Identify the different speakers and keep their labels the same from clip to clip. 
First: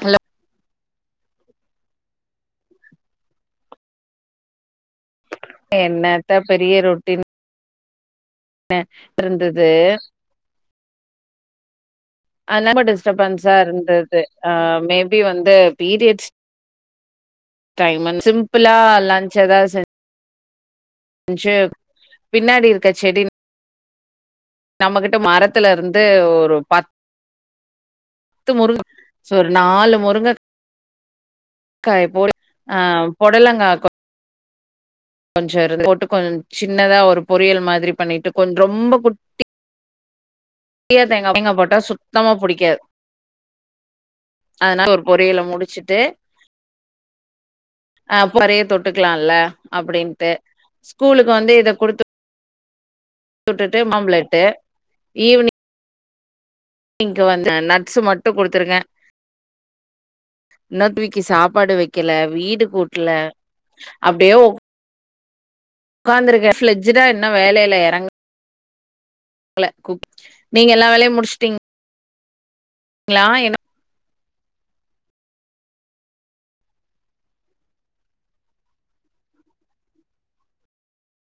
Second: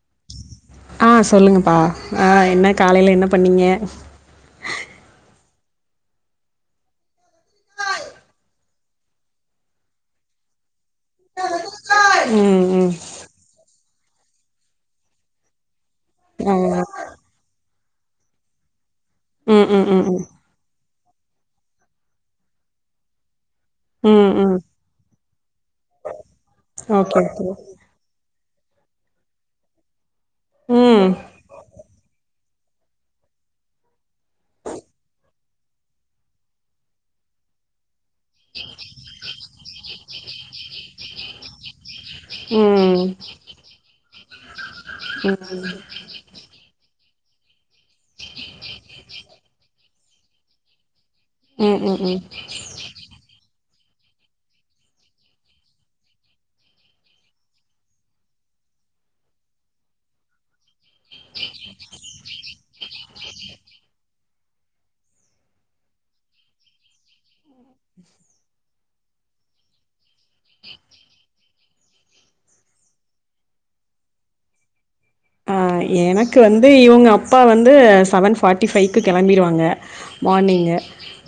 Speaker 1: Hello
Speaker 2: ஆ சொல்லுங்கப்பா ஆ என்ன காலைல என்ன பண்ணீங்க?
Speaker 1: என்னத்த பெரிய ரொட்டீன் னு இருந்துது.
Speaker 2: ம்
Speaker 1: ஆனா பட்
Speaker 2: ம்
Speaker 1: ஸ் டிஸ்டபர்ன்சா இருந்துது ஆ மே பி வந்து பீரியட்ஸ்
Speaker 2: ஆ
Speaker 1: டைமுன்னு சிம்பிளா
Speaker 2: ம் ம் ம் ம்
Speaker 1: சு பின்னாடி இருக்க செடிங்
Speaker 2: ம் ம்
Speaker 1: நம்மகிட்ட மரத்துல இருந்து பத்து
Speaker 2: ஓகே ஓகே
Speaker 1: முருங்க சரி நாலு முருங்க
Speaker 2: ம்
Speaker 1: காயப்போ அ பொடலங்கா கொஞ்சோ இது போட்டு கொஞ் சின்னதா ஒரு பொரியல் மாரி பண்ணிட்டு ரொம்ப குட்டி நெறைய தேங்கா தேங்கா போட்டா சு சுத்தமா புடிக்காது
Speaker 2: ம்
Speaker 1: அதனால ஒரு
Speaker 2: ம்
Speaker 1: பொரியல முடிச்சிட்டு அ பொரியல் தொட்டுக்கலாம்ல அப்டின்னு தே ஸ்கூலுக்கு வந்து இத
Speaker 2: ம் ம்
Speaker 1: குடுத்து
Speaker 2: [inaudible]
Speaker 1: விட்டுட்டு மாம் பிளேட்டு ஈவினிங் இங்க வந்து நட்ஸ் மட்டும் குடுத்துருக்கன் இன்னதுக்கி சாப்பாடு வைக்கல வீடு கூட்டல அப்டியே உக்காந்துருக்கேன் ஃப்ளட்ஜுடா இன்னும் வேலையில இறங்க ல நீங்க எல்லா வேலையும் முடிச்சுட்டீங் களா என்ன
Speaker 2: ஆ எனக்கு வந்து இவுங்க அப்பா வந்து செவன் ஃபார்ட்டி ஃபைவ்க்கு கிளம்பிருவாங்க மார்னிங்கு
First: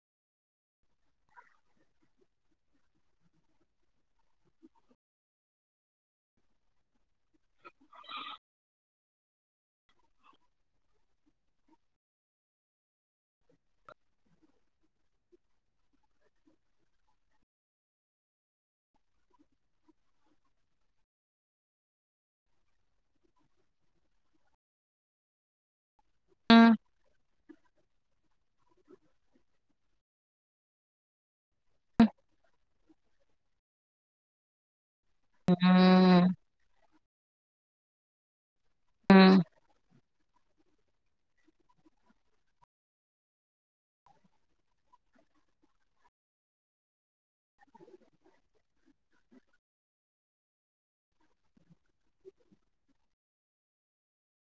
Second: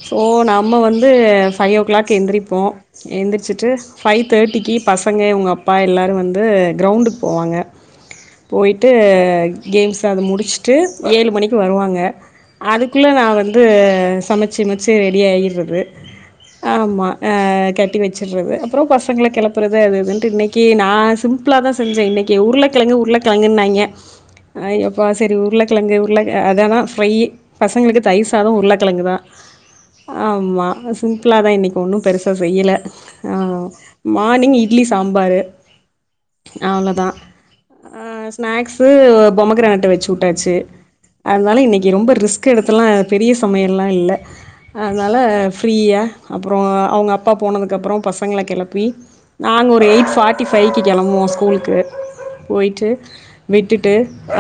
Speaker 2: சோ நம்ம வந்து ஃபைவ் ஓ கிளாக் எந்திரிப்போம் எந்திரிச்சிட்டு ஃபைவ் தேர்ட்டிக்கு பசங்க இவுங்க அப்பா எல்லாரு வந்து க்ரௌண்டுக்கு போவாங்க போயிட்டு கேம்ஸ் அத முடிச்சுட்டு ஏழு மணிக்கு வருவாங்க அதுக்குள்ள நான் வந்து சமைச்சிமைச்சு ரெடி ஆகிடுறது ஆமாம் கட்டி வச்சுடுறது அப்புறம் பசங்கள கிளப்புறது அது இதுன்ட்டு இன்னைக்கி நா சிம்பிளா தான் செஞ்சேன் இன்னைக்கி உருள கிழங்கு உருளகிழங்கின்னாங்க ஐய் அப்பா சரி உருளைக்கிழங்கு இல்லங்க அத
Speaker 1: ம்.
Speaker 2: தான் ஃப்ரையி பசங்களுக்கு தயிர் சாதம் உருளக்கிழங்கு தா ஆம்மா சிம்பிளா தா இன்னைக்கு ஒன்னும் பெருசா செய்யல அ மார்னிங் இட்லி சாம்பாரு
Speaker 1: ம்,
Speaker 2: அவ்ளோ தா அ ஸ்னாக்ஸ் க்கு
Speaker 1: ம்.
Speaker 2: போமோ கிரானைட் வச்சு விட்டாச்சி அதனால இன்னைக்கி ரொம்ப ரிஸ்க்கு எடுத்து எல்லா பெரிய சமையல் எல்லா இல்ல அதனால ஃப்ரீயா அப்றோ அவுங்க அப்பா போனதுக்கப்புறம் பசங்கள கிளப்பி நா ஒரு எயிட் போர்டி பைவ்க்கு கிளம்புவோம் ஸ்கூலுக்கு போயிட்டு விட்டுட்டு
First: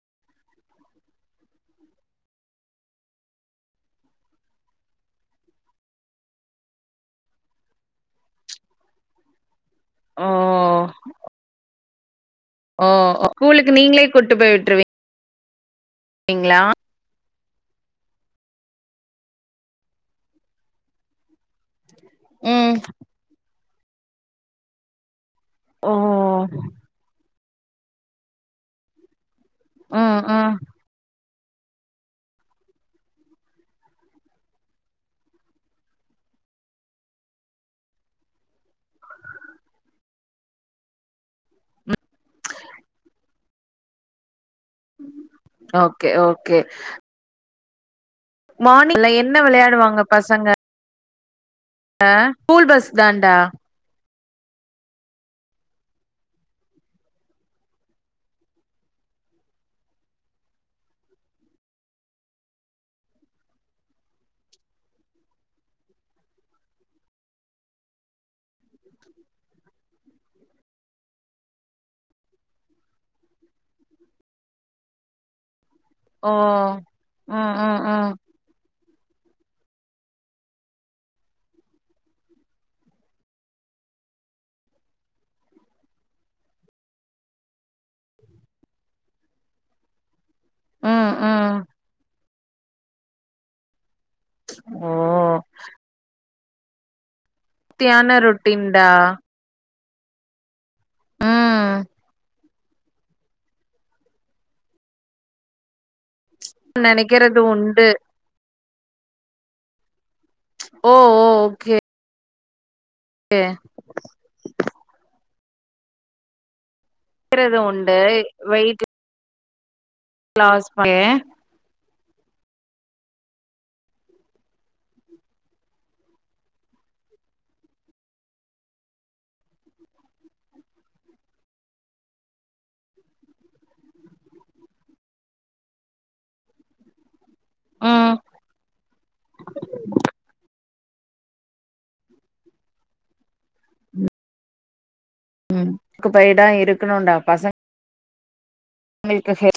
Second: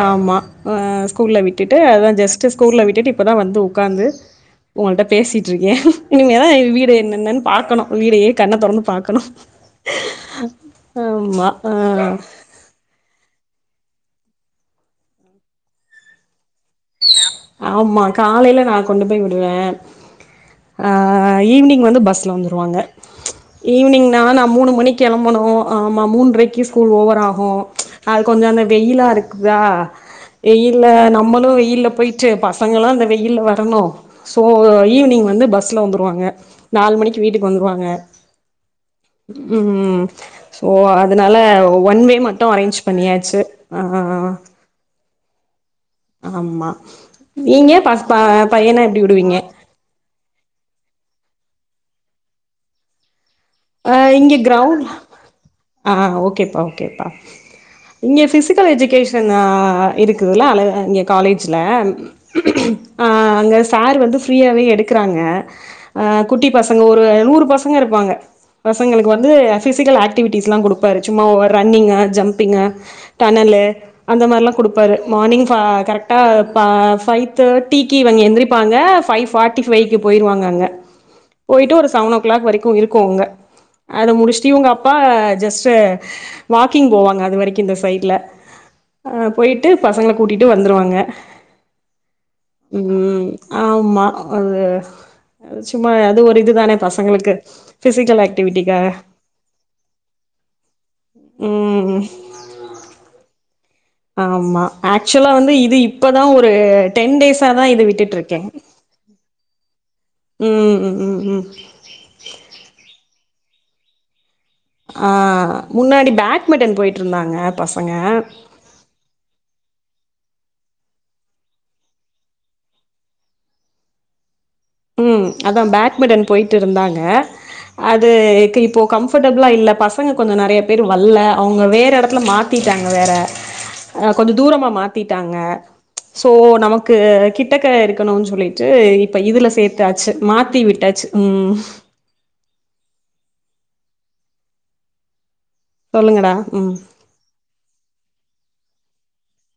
Speaker 2: ஆமா அ ஸ்கூல்ல விட்டுட்டு அதான் ஜஸ்ட்ட் ஸ்கூல்ல விட்டுட்டு இப்ப தா வந்து உக்காந்து உங்க கிட்ட பேசிட்டு இருக்கேன் இனிமே தா வீடு என்னென்னன்னு பாக்கணும் வீடய்யே கண்ண தெறிந்து பாக்கணும்
Speaker 1: ஓ,
Speaker 2: ஆமா ஆ ந [unintelligible]
Speaker 1: ஓ ஸ்கூலுக்கு நீங்களே கூட்டிட்டு போய் விட்டுருவி ங்களா
Speaker 2: ஆமா காலையில நா கொண்டு போய் விடுவேன் ஆ ஈவ்னிங் வந்து ப பஸ்ல
Speaker 1: ம்.
Speaker 2: வந்துருவாங்க ஈவ்னிங்னா நா மூணு மணி கிளம் பனும்
Speaker 1: ஓ,
Speaker 2: ஆமா மூன்றரைக்கு ஸ்கூல் ஓவர் ஆ கும் அது கொஞ்ச அந்த வெயிலா இருக்குதா
Speaker 1: ம், ம்.
Speaker 2: வெயில நம்ம [unintelligible] வெயில போயிட்டு பசங்களா இந்த வெயில்ல வரணும் சோ ஈவ்னிங் வந்து பஸ்ல வந்துருவாங்க நாலு மணிக்கு வீட்டுக்கு வந்துருவாங்க ம் சோ அதனால ஒன் வே மட்டும் அரேஞ்ச் பண்ணியாச்சு ஆ
Speaker 1: ம் ஓகே ஓகே
Speaker 2: ஆமா நீங்க பாஸ் ப பையன எப்டி
Speaker 1: மார்னிங்ல என்ன
Speaker 2: உடுவிங்க
Speaker 1: பசங்க அ ஸ்கூல் பஸ் தான்டா
Speaker 2: அ இங்க கிரவுண் ஆ ஓகேப்பா ஓகேப்பா இங்க பிசிக்கல் எஜுகேஷன் அ இருக்குதுல இங்க காலேஜ்ல அங்க சார் வந்து ஃப்ரீயாகவே எடுக்கறாங்க குட்டி பசங்க ஒரு நூறு பசங்க இருப்பாங்க பசங்களுக்கு வந்து ஃபிசிக்கல் ஆக்டிவிட்டிஸ்லா குடுப்பாரு சும்மா ரன்னிங்கு ஜம்பிங்கு டனலு அந்த மாரிலா குடுப்பாரு மார்னிங்பா கரெக்டா
Speaker 1: ஓ. ம், ம்,
Speaker 2: ஃபைதேட்டிக்கு
Speaker 1: ம்.
Speaker 2: இவுங் எந்திரிப்பாங்க ஃபைவ் ஃபாட்டி ஃபைவ்க்கு போயிருவாங்க அங்க போயிட்டு ஒரு செவன் ஓ கிளாக் வரிக்கு இருக்கு அங்க அத முடிச்சுட்டு இவுங்க அப்பா ஜஸ்ட் வாக்கிங் போவாங்க அது வரைக்கு இந்த சைடுல போயிட்டு பசங்களக் கூட்டிட்டு வந்துருவாங்க
Speaker 1: ம், ம்.
Speaker 2: ம் ஆமா அது
Speaker 1: ஓ.
Speaker 2: சும்மா அது ஒரு இதுதான பசங்களுக்கு
Speaker 1: தியான
Speaker 2: ஃபிசிக்கல்
Speaker 1: ரொட்
Speaker 2: ஆக்டிவிட்டிக்காக
Speaker 1: டின்டா
Speaker 2: ம் ஆமா ஆக்சுலா வந்து இது இப் இப்பதா ஒரு டென்
Speaker 1: நெனைக்கிறது
Speaker 2: டேஸாதா
Speaker 1: உண்டு
Speaker 2: இது விட்டுட்டு இருக்க ம் ம்ம்
Speaker 1: ஓ
Speaker 2: ம் ம் ம் [unintelligible]
Speaker 1: எ
Speaker 2: ஆ முன்னாடி பேட்மிட்டன் போயிட்
Speaker 1: வேற எது உண்டு வெயிட்டு க்ளாஸ் பொண்ணு
Speaker 2: ம் அதா பேட்மிட்டன் போயிட்டு இருந்தாங்க அது க் இப்போ கம்ஃர்டபுளா இல்ல பசங்க கொஞ்சோ நறைய பேர் வல்ல அவங்க வேற எடத்துல மாத்திட்டாங்க வேற கொஞ்சோ தூரமா மாத்திட்டாங்க ம்ச் சோ நமக்கு கிட் டக்க
Speaker 1: ம்
Speaker 2: இருக்கணுன் சொல்லிட்டு இப்ப இதுலஸ் விட்டாச்சு மாத் த்தி விட்டாச்சு ம்
Speaker 1: ம்
Speaker 2: சொல்லுங்கடா
Speaker 1: பயிடா
Speaker 2: ம்
Speaker 1: இருக்குணுன்டா பசங் ளுக்கு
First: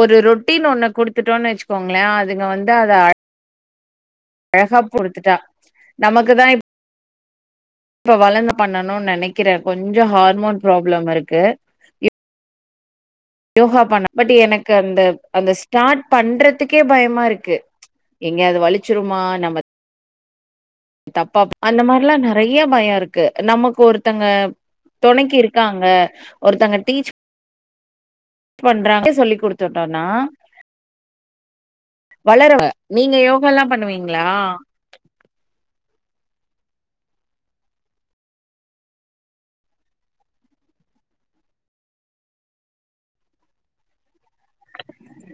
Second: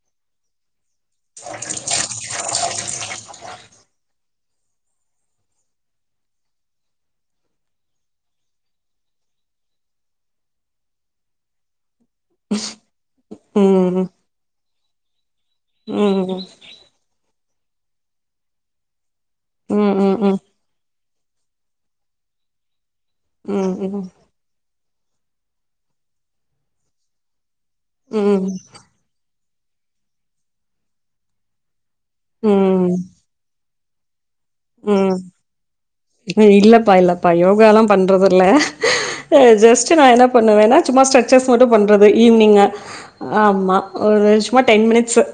Speaker 1: ஒரு ரொட்டின் ஒண்ணு குடுத்துட்டோன்னு வெச்சுக்கோங்களே அதுங்க வந் த அத அழகா புடுத்துட்டா நமக்குதா இப் இப்ப வளர்ந்து பண்ணணும்னு நினைக்கிறேன் கொஞ்சம் ஹார்மோன் பராப்ளம் இருக்கு
Speaker 2: [unintelligible]
Speaker 1: யோகா
Speaker 2: ம்
Speaker 1: பண்ண பட் எனக் கண்ட அந்த ஸ்டார்ட்
Speaker 2: ம்
Speaker 1: பண்றதுக்கே பயமாரு க்கு எங்க அது வலிச்சுருமா நம்ப
Speaker 2: ம் ம் ம்
Speaker 1: தப்பா அந்த மார்லா நறய பயருக் கு
Speaker 2: ம்
Speaker 1: நமக்கு
Speaker 2: ம்
Speaker 1: ஒருத்தங்க துணைக்கி இருக்காங்க ஒருத்தங்க டீச்
Speaker 2: ம் ம்
Speaker 1: பண்றாங்க சொல்லி குடு சொட்டோனா வளரவ
Speaker 2: ம்
Speaker 1: நீங்க யோகாலா பண்ணுவி ங்களா
Speaker 2: ம் இல்லபா இல்லபா யோகாலா பண்றதில்ல ஜஸ்ட் நா என்னா பண்ணுவேனா சும்மா ஸ்ரச்சஸ் மட்டு பண்றது ஈவ்னிங் ஆமா ஒரு சும்மா டென் மினிட்ஸ்சு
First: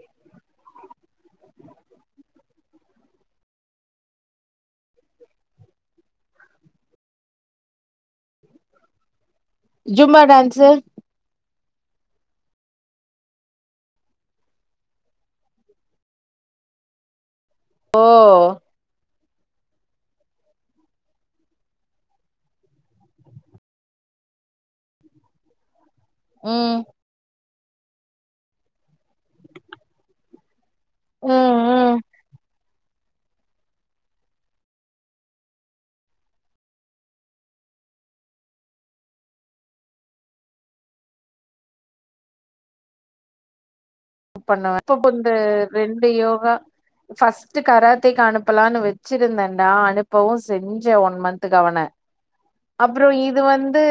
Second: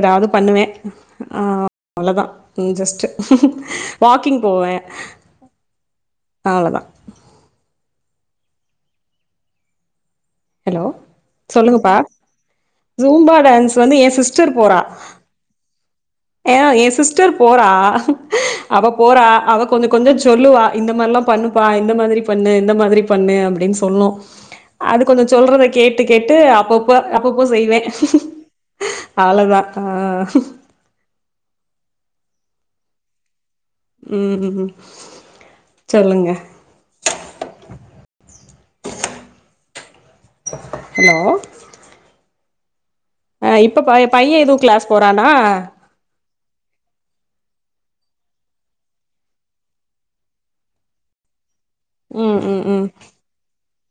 Speaker 2: ஏதாது பண்ணுவே ஆ அவ்ளதா ஜஸ்ட் வாக்கிங் போவே அவ்ளதா
Speaker 1: ஜும்மா டான்ஸ்சு
Speaker 2: ஹலோ சொல்லுங்கப்பா ஜும்பா டான்ஸ் வந்து என் சிஸ்டர் போறா ஏ என் சிஸ்டர் போறா
Speaker 1: ஓ
Speaker 2: அவப்போறா அவ கொஞ்ச கொஞ்ச சொல்லுவா இந்த மார்லா பண்ணுப்பா இந்த மாதிரி பண்ணு இந்த மாதிரி பண்ணு அப்டின் சொல்லும் அது கொஞ்ச சொல்றத கேட்டு கேட்டு
Speaker 1: ம்
Speaker 2: அப்பப்ப அப்ப ப்போ செய்வேன் அவளதான் ஆ
Speaker 1: ம் ம்
Speaker 2: உம் சொல்லுங்க ஹலோ ஆ இப்
Speaker 1: பண்ணுவ இப்பந்து ரெண்டு யோகா ஃபஸ்ட்ட் கராத்தக்கு அனுப்பலாம்னு வச்சிருந்தேன்டா அனுப்பவும் செஞ்சேன் ஒன் மந்த் ட்டுகவன
Speaker 2: ம் ம் ம்
Speaker 1: அப்பற இது வந்து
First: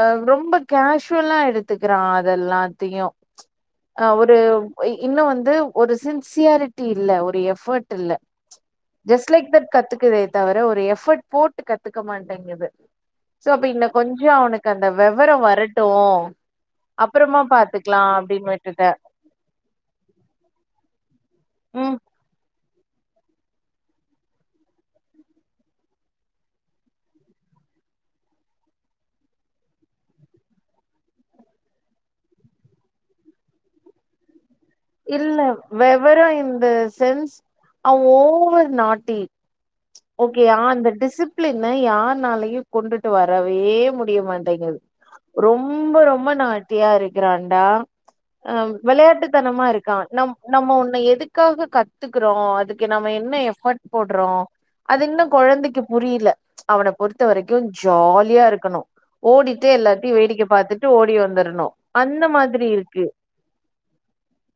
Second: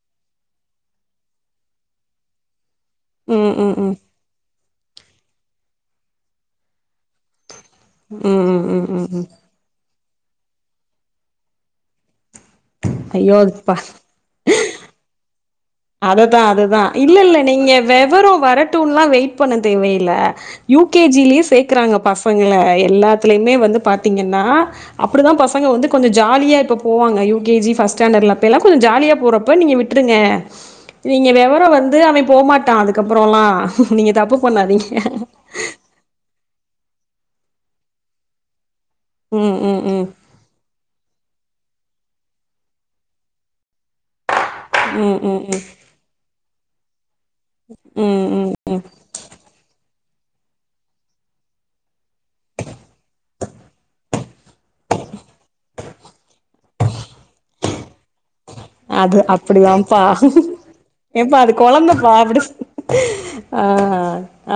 Speaker 1: அ ரொம்ப கேஷ்வலா எடுத்துக்கறா அதல்லா த்தும்
Speaker 2: ம் ம் ம்
Speaker 1: ஆ ஒரு [unintelligible] இ இன்னு வந்து ஒரு சின்சியாரிட்டி இல்ல ஒரு எஃப் போட்டுல்ல
Speaker 2: ம் ம் ம் ம் ம்
Speaker 1: ஜஸ்ட் லைக் தட் கத்து க்குதே தவிர ஒரு எஃபர்ட் போட்டு கத்துக்க மாட்டேங்குது
Speaker 2: ஐயோ
Speaker 1: சோ அப்ப இன்ன கொஞ்ச அவனுக்கு அந்த வெவர வரட்
Speaker 2: அததா அதுதா இல்ல இல்ல நீங்க
Speaker 1: பாத்துக்கலா
Speaker 2: வெவர
Speaker 1: அப்டின்னு விட்டுட்ட
Speaker 2: வரட்டுன்லா வெ யிட் பண்ண தேவையில்ல யூ கே ஜி லயே
Speaker 1: ம்
Speaker 2: சேக்கறாங்க பசங்கள எல்லாத்துலயுமே வந்து பாத்திங்கன்னா அப்டிதா பசங்க வந்து கொஞ்ச ஜாலியா இப்ப போவாங்க யூ கே ஜி ஃபஸ்ட் ஸ்டாண்டல்லா இப்பலா கொஞ்ச ஜாலியா போறப்ப நீங்க விட்ருங்க. நீங்க வெவரோ வந்து அவே போமாட்டா அதுக்கப்புறலா நீங்க தப்பு பண்ணாதீங்க.
Speaker 1: இல்ல வெவரோ இந்த சென்ஸ் அவ ஓவர் நாட் டி
Speaker 2: ம், ம், ம்.
Speaker 1: ஓகேயா அந்த டிசிப்ளின் மே யார்னாலயு கொண்டுட்டு வரவே முடியமா ட்டிங்குது
Speaker 2: ம், ம், ம்.
Speaker 1: ரொம்ப ரொம்ப நா ட்டியா இரு க்கராண்டா
Speaker 2: ம், ம்.
Speaker 1: ஆ வெளையாட்டுத்தன இருக்கா நம் நம்ம ஒண்ண எதுக்காக கத்துக்கறோ அதுக்கு நம்ம என்ன எஃபர்ட் போட்றோ அது இன்னு கொழந்தைக்கு புரியல அவன பொறுத்தவரைக்கு ஜாலியா இருக்
Speaker 2: அது அப்டிதாம்ப்பா
Speaker 1: பாத்துட்டு ஓடி
Speaker 2: ஏப்பா அது
Speaker 1: வந்துரணு
Speaker 2: கொழந்தப்பா
Speaker 1: அந்த
Speaker 2: அப்டி
Speaker 1: மாதிரி இருக்கு
Speaker 2: ஆ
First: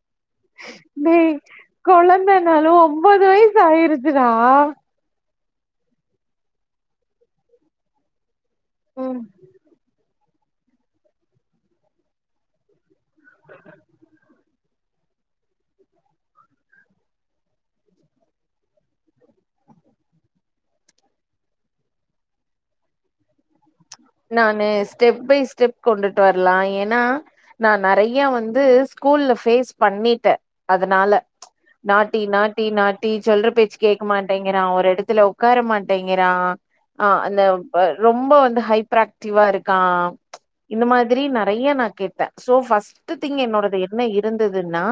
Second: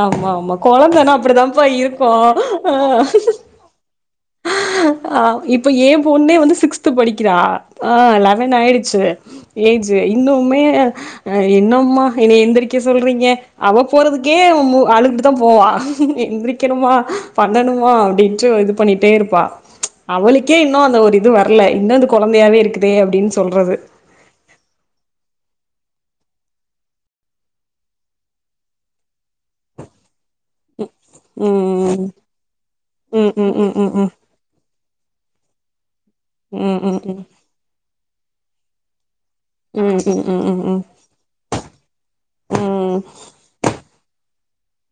Speaker 2: ஆமா ஆமா கொழந்தனா
Speaker 1: டேய்
Speaker 2: அப்பிடிதாம்ப்பா இருக்கு
Speaker 1: கொழந்தனாலு
Speaker 2: ஆ.
Speaker 1: ஒம்போது வயசு ஆயிருச்சுடா
Speaker 2: அ இப்ப ஏன் பொண்ணே வந்து சிக்ஸ்த் படிக்கிறா ஆ லெவன் ஆ ச்சு
Speaker 1: ம்
Speaker 2: ஏஜு இ ன்னுமே அ என்னம்மா என்ன எந்திரிக்க சொல்றீங்க அவ போறதுக்கே மு அழுதுட்டுதா போவா எந்திரிக்கணுமா பண்ணணுமா அப்டின்ட்டு இது பண்ணிட்டே இருப்பா அவளுக்கே இன்னு அந்த ஒரு இது வரல இன்னு இந்த கொழந்தையாவே இருக்குதே அப்டின் சொல்றது.
Speaker 1: நானு ஸ்டெப் பை ஸ்டெப் கொண்டுட்டு வர்லா ஏன்னா நா நெறயா வந்து ஸ்கூல்ல ஃபேஸ் பண்ணிட்டே அதனால
Speaker 2: ம் ம்
Speaker 1: நாட்டி நாட்டி நாட்டி
Speaker 2: ம்
Speaker 1: சொல்ற
Speaker 2: ம் ம் ம்
Speaker 1: பேச்சு கேக்க
Speaker 2: ம் ம்
Speaker 1: மாட்டேங்றா. ஒரு எடத்துல உக்கார மாட் டேங்கறா
Speaker 2: ம் ம் ம் ம் ம் ம் ம் ம் ம்
Speaker 1: ஆ
Speaker 2: ம்
Speaker 1: அந்த பர் ரொம்ப வந்து ஹை ப்பர் ஆக்டிவா இருக்கா இந்த மாதிரி நெறைய நா கேட்டே. சோ ஃபஷ்ட்டு திங் என்னோடது எ ன்ன இருந்தது துன்னா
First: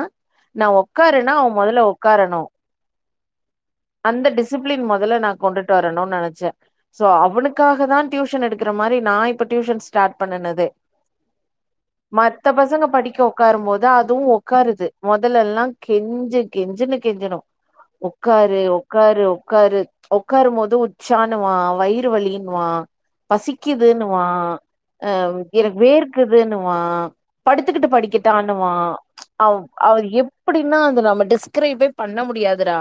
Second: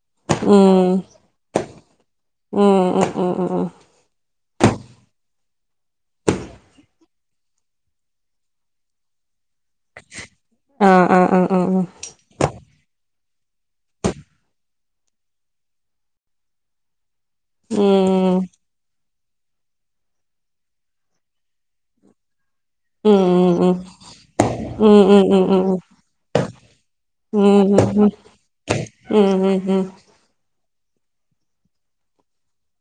Speaker 2: ம்
Speaker 1: நா ஒக்காருன்னா அவ மொதல்ல ஒக்காரனு.
Speaker 2: ம் ம் ம்
Speaker 1: அந்த டிசிப்ளின் மொதல்ல நா கொண்டுட்டு வரணுன்னு நெனைச்சே. சோ அவனுக்காகதா டியூஷன் எடுக்குற மாரி நா இப்ப டியூஷன் ஸ்டார்ட் பண்ணுனதே.
Speaker 2: ஆ ஆ ஆ ஆ ஆ
Speaker 1: மத்த பசங்க படிக்கு உக்காரும்போது அதுவு உக்காருது. மொதல்ல எல்லா கெஞ்சு கெஞ்சுனு கெஞ்சனு உக்கா
Speaker 2: ம்
Speaker 1: உக்காரு உக்காரு உக்காரும்போது உச்சான்னுவா வயிறு வலி ன்னுவா
Speaker 2: ம் ம் ம் ம்
Speaker 1: பசிக்குதுன்னுவா
Speaker 2: ம்
Speaker 1: ஆ
Speaker 2: ம் ம் ம் ம் ம் ம் ம் ம்
Speaker 1: எனக்கு வேர்க்குதுன்னுவா
Speaker 2: ம் ம் ம்
Speaker 1: படுத்துக்கிட்டு படிக்கிட்டான்னுவா
Speaker 2: ம்
Speaker 1: அவ் அவர் எ ப்படின்னா அத நம்ம டிஸ்கிரைபே பண்ண முடியாதுடா.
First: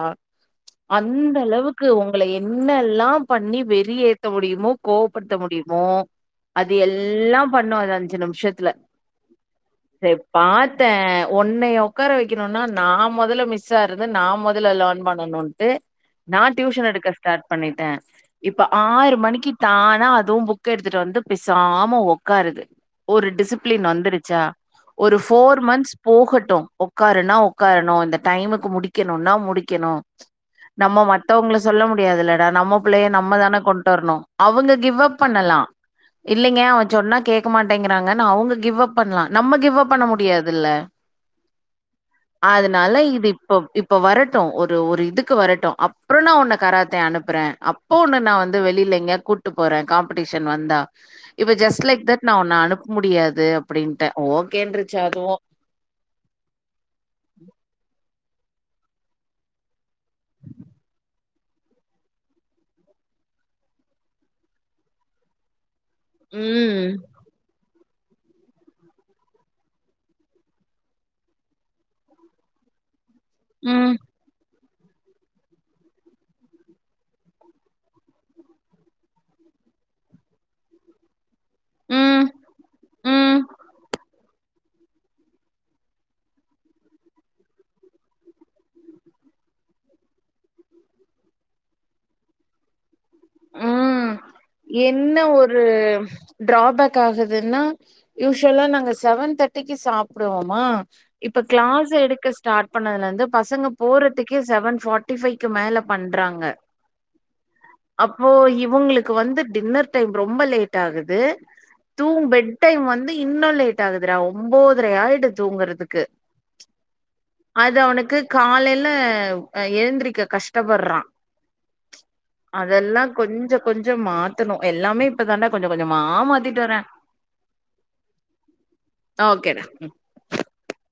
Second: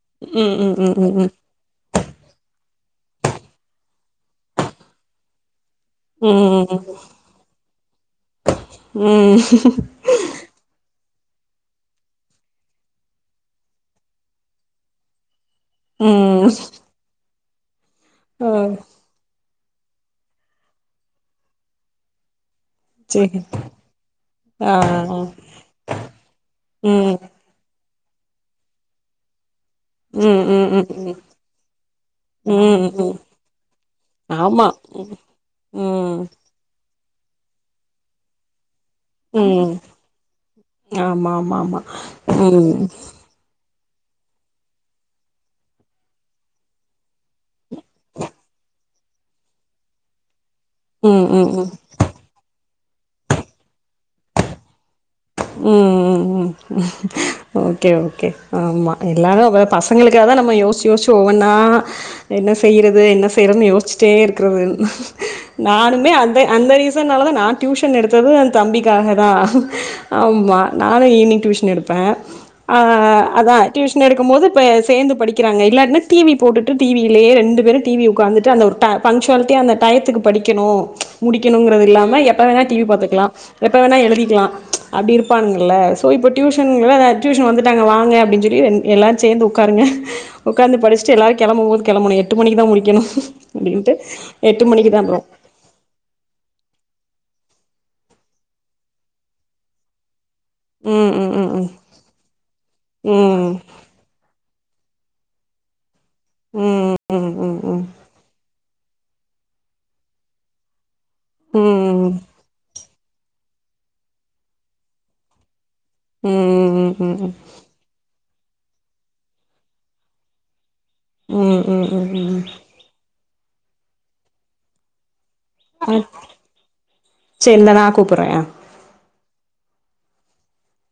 Speaker 1: அந்த அளவுக்கு உங்கள என் னல்லா பண்ணி வெறி ஏத்த முடியுமோ கோவப்படுத்த முடி யுமோ
Speaker 2: ம்
Speaker 1: அது எல்லா பண்ணு அது அஞ்சு நிமிஷத்துல
Speaker 2: ம்
Speaker 1: சரி பாத்தே ஒன்னைய உக்கார வைக்கணுன்னா நா மொதல்ல மிஸ்ஸா இருந்து நா மொதல்ல லேர்ன் பண் ணனுன் ட்டு நா
Speaker 2: ம்
Speaker 1: டியூஷன் எடுக்க ஸ்டாட் பண்ணிட்டே
Speaker 2: ஆ
Speaker 1: இப்ப ஆறு மணிக்கி தானா அதுவு புக் எடுத்துட்டு வந்து பேசாம உக்காருது. ஒரு
Speaker 2: சேரி
Speaker 1: டிசிப்ளின் வந்துருச்சா
Speaker 2: ஆ
Speaker 1: ஒரு ஃபோர் மந்த்ஸ் போகட்டு.
Speaker 2: ம் ம்
Speaker 1: உக்காருனா உக்காரணு இந்த டைமுக்கு முடிக்கணுன்னா முடிக்கணு.
Speaker 2: ம் ம் ம்
Speaker 1: நம்ம மத்தவங்கள சொல்ல முடியாதுல்லடா நம்ம
Speaker 2: ம்
Speaker 1: பிள்ளைய
Speaker 2: ம்
Speaker 1: நம்மதான கொண்ட்டு வரணு
Speaker 2: ஆமா
Speaker 1: அவங்க கிவ் அப் பண்ணலா
Speaker 2: ம்
Speaker 1: இல்லைங்க அவ சொன்னா கேக்க மாட்டேங்கிறாங்கன்னு அவங்க கிவ் அப் பண்லா நம்ம
Speaker 2: ம்
Speaker 1: கிவ் அப் பண்ண முடியாதல்ல?
Speaker 2: ஆமா ஆமா ஆமா ம்
Speaker 1: அதனால இது இப்ப இ ப்ப வரட்டு ஒ ரு ஒரு இதுக்கு வரட்டு அப்புற நா உன்ன கராத்தே அனுப்புறே அப் போ உன்ன நா வந்து வெளில எங்கயாது கூட்டு போறே காம்படீஷ ன் வந்தா
Speaker 2: ம் ம்
Speaker 1: இப்ப
Speaker 2: ம்
Speaker 1: ஜஸ்ட் லைக் தட் நா உன்ன அனுப் ப முடியாது அப்பிடின்ட்டே. ஓகேன்று
Speaker 2: ம் ம் ம் ஓகே ஓகே ஆமா எல்லாரு அப்ப பசங்களுக்காகதா நம்ம யோசிச்சு யோசிச்சு ஒவ்வொன்னா என்ன செய்யறது என்ன செய்யறதுன்னு யோசிச்சிட்டே இருக்கிறது நானுமே அந்த அந்த மாரி
Speaker 1: ம்
Speaker 2: ரீசன்லாதா நா டியூஷ ன் எடுத்தது ஏன் தம்பிக்காகதா. ஆமா நானு ஈவினிங் டியூஷன் எடுப்பே. அவ அதா
Speaker 1: ம்
Speaker 2: டியூஷன் எடுக்கும்போது இப்ப சேந்து படிக்கிறாங்க இல்லாட்டினா டிவி போட்டுட்டு டிவியிலயே ரெண்டு பேரும் டிவி உக்காந்துட்டு அந்த ஒரு ப பன்ச்சுவாலிட்டியா அந்த டயத்துக்கு படிக்கணு முடிக்கணுங்கறது இல்லாம
Speaker 1: ம்
Speaker 2: எப்போ வேண்ணா டிவி பாத்துக்கலா
Speaker 1: ம்
Speaker 2: எப்போ வேண்ணா எழுதிக்கலா அப்டி இருப்பானுங்கல்ல ஸோ இப்போ டியூஷன்ல அதா டியூஷன் வந்துட்டாங்க வாங்க அப்டின்னு சொல்லி என் எல்லாரு சேந்து உக்காருங்க உக்காந்து படிச்சுட்டு எல்லாரு கெளம்பும் போது கெளம்பணு எட்டு மணிக்குதா முடிக்கணு அப்டின்ட்டு
Speaker 1: ம்
Speaker 2: மணிக்கு தான்
Speaker 1: என்ன
Speaker 2: போவோம்.
Speaker 1: ஒரு டிராபேக் காகுதுன்னா யூஸ்வலா நாங்க செவன் தேர்ட்டிக்கு சா ப்டுவோமா
Speaker 2: ம் ம்
Speaker 1: இப்ப
Speaker 2: ம்
Speaker 1: கிளாஸ் எடுக்க ஸ்டார்ட் பண்ணதுல இருந்து
Speaker 2: ம்
Speaker 1: பசங்க போறதுக்கே செவன் ஃபார்டி ஃபைவ்க்கு மேல பண்றாங்க
Speaker 2: ம் ம் ம் ம்
Speaker 1: அப்போ இவ் வுங்களுக் கு வந்து டின்னர் டைம் ரொம்ப லேட் ஆகு து
Speaker 2: ம் ம் ம்
Speaker 1: தூங் பெட் டைம் வந்து இன்னு லேட் ஆகுதுரா ஒம்போதரை ஆயிடு தூங்கறது
Speaker 2: ம் ம் ம் ம் ம்
Speaker 1: காலைல அ எழுந்திரிக்க கஷ்டப்ப
Speaker 2: ம் ம் ம் ம்
Speaker 1: கொஞ்ச மாத்தணு எல்லாமே இப்பதாண்டா கொஞ்ச
Speaker 2: ஆ
Speaker 1: கொஞ்சமா மாத்திட்டு வரே
Speaker 2: சரி இந்தா நா கூப்புட்றே
Speaker 1: ஓகேடா. ம்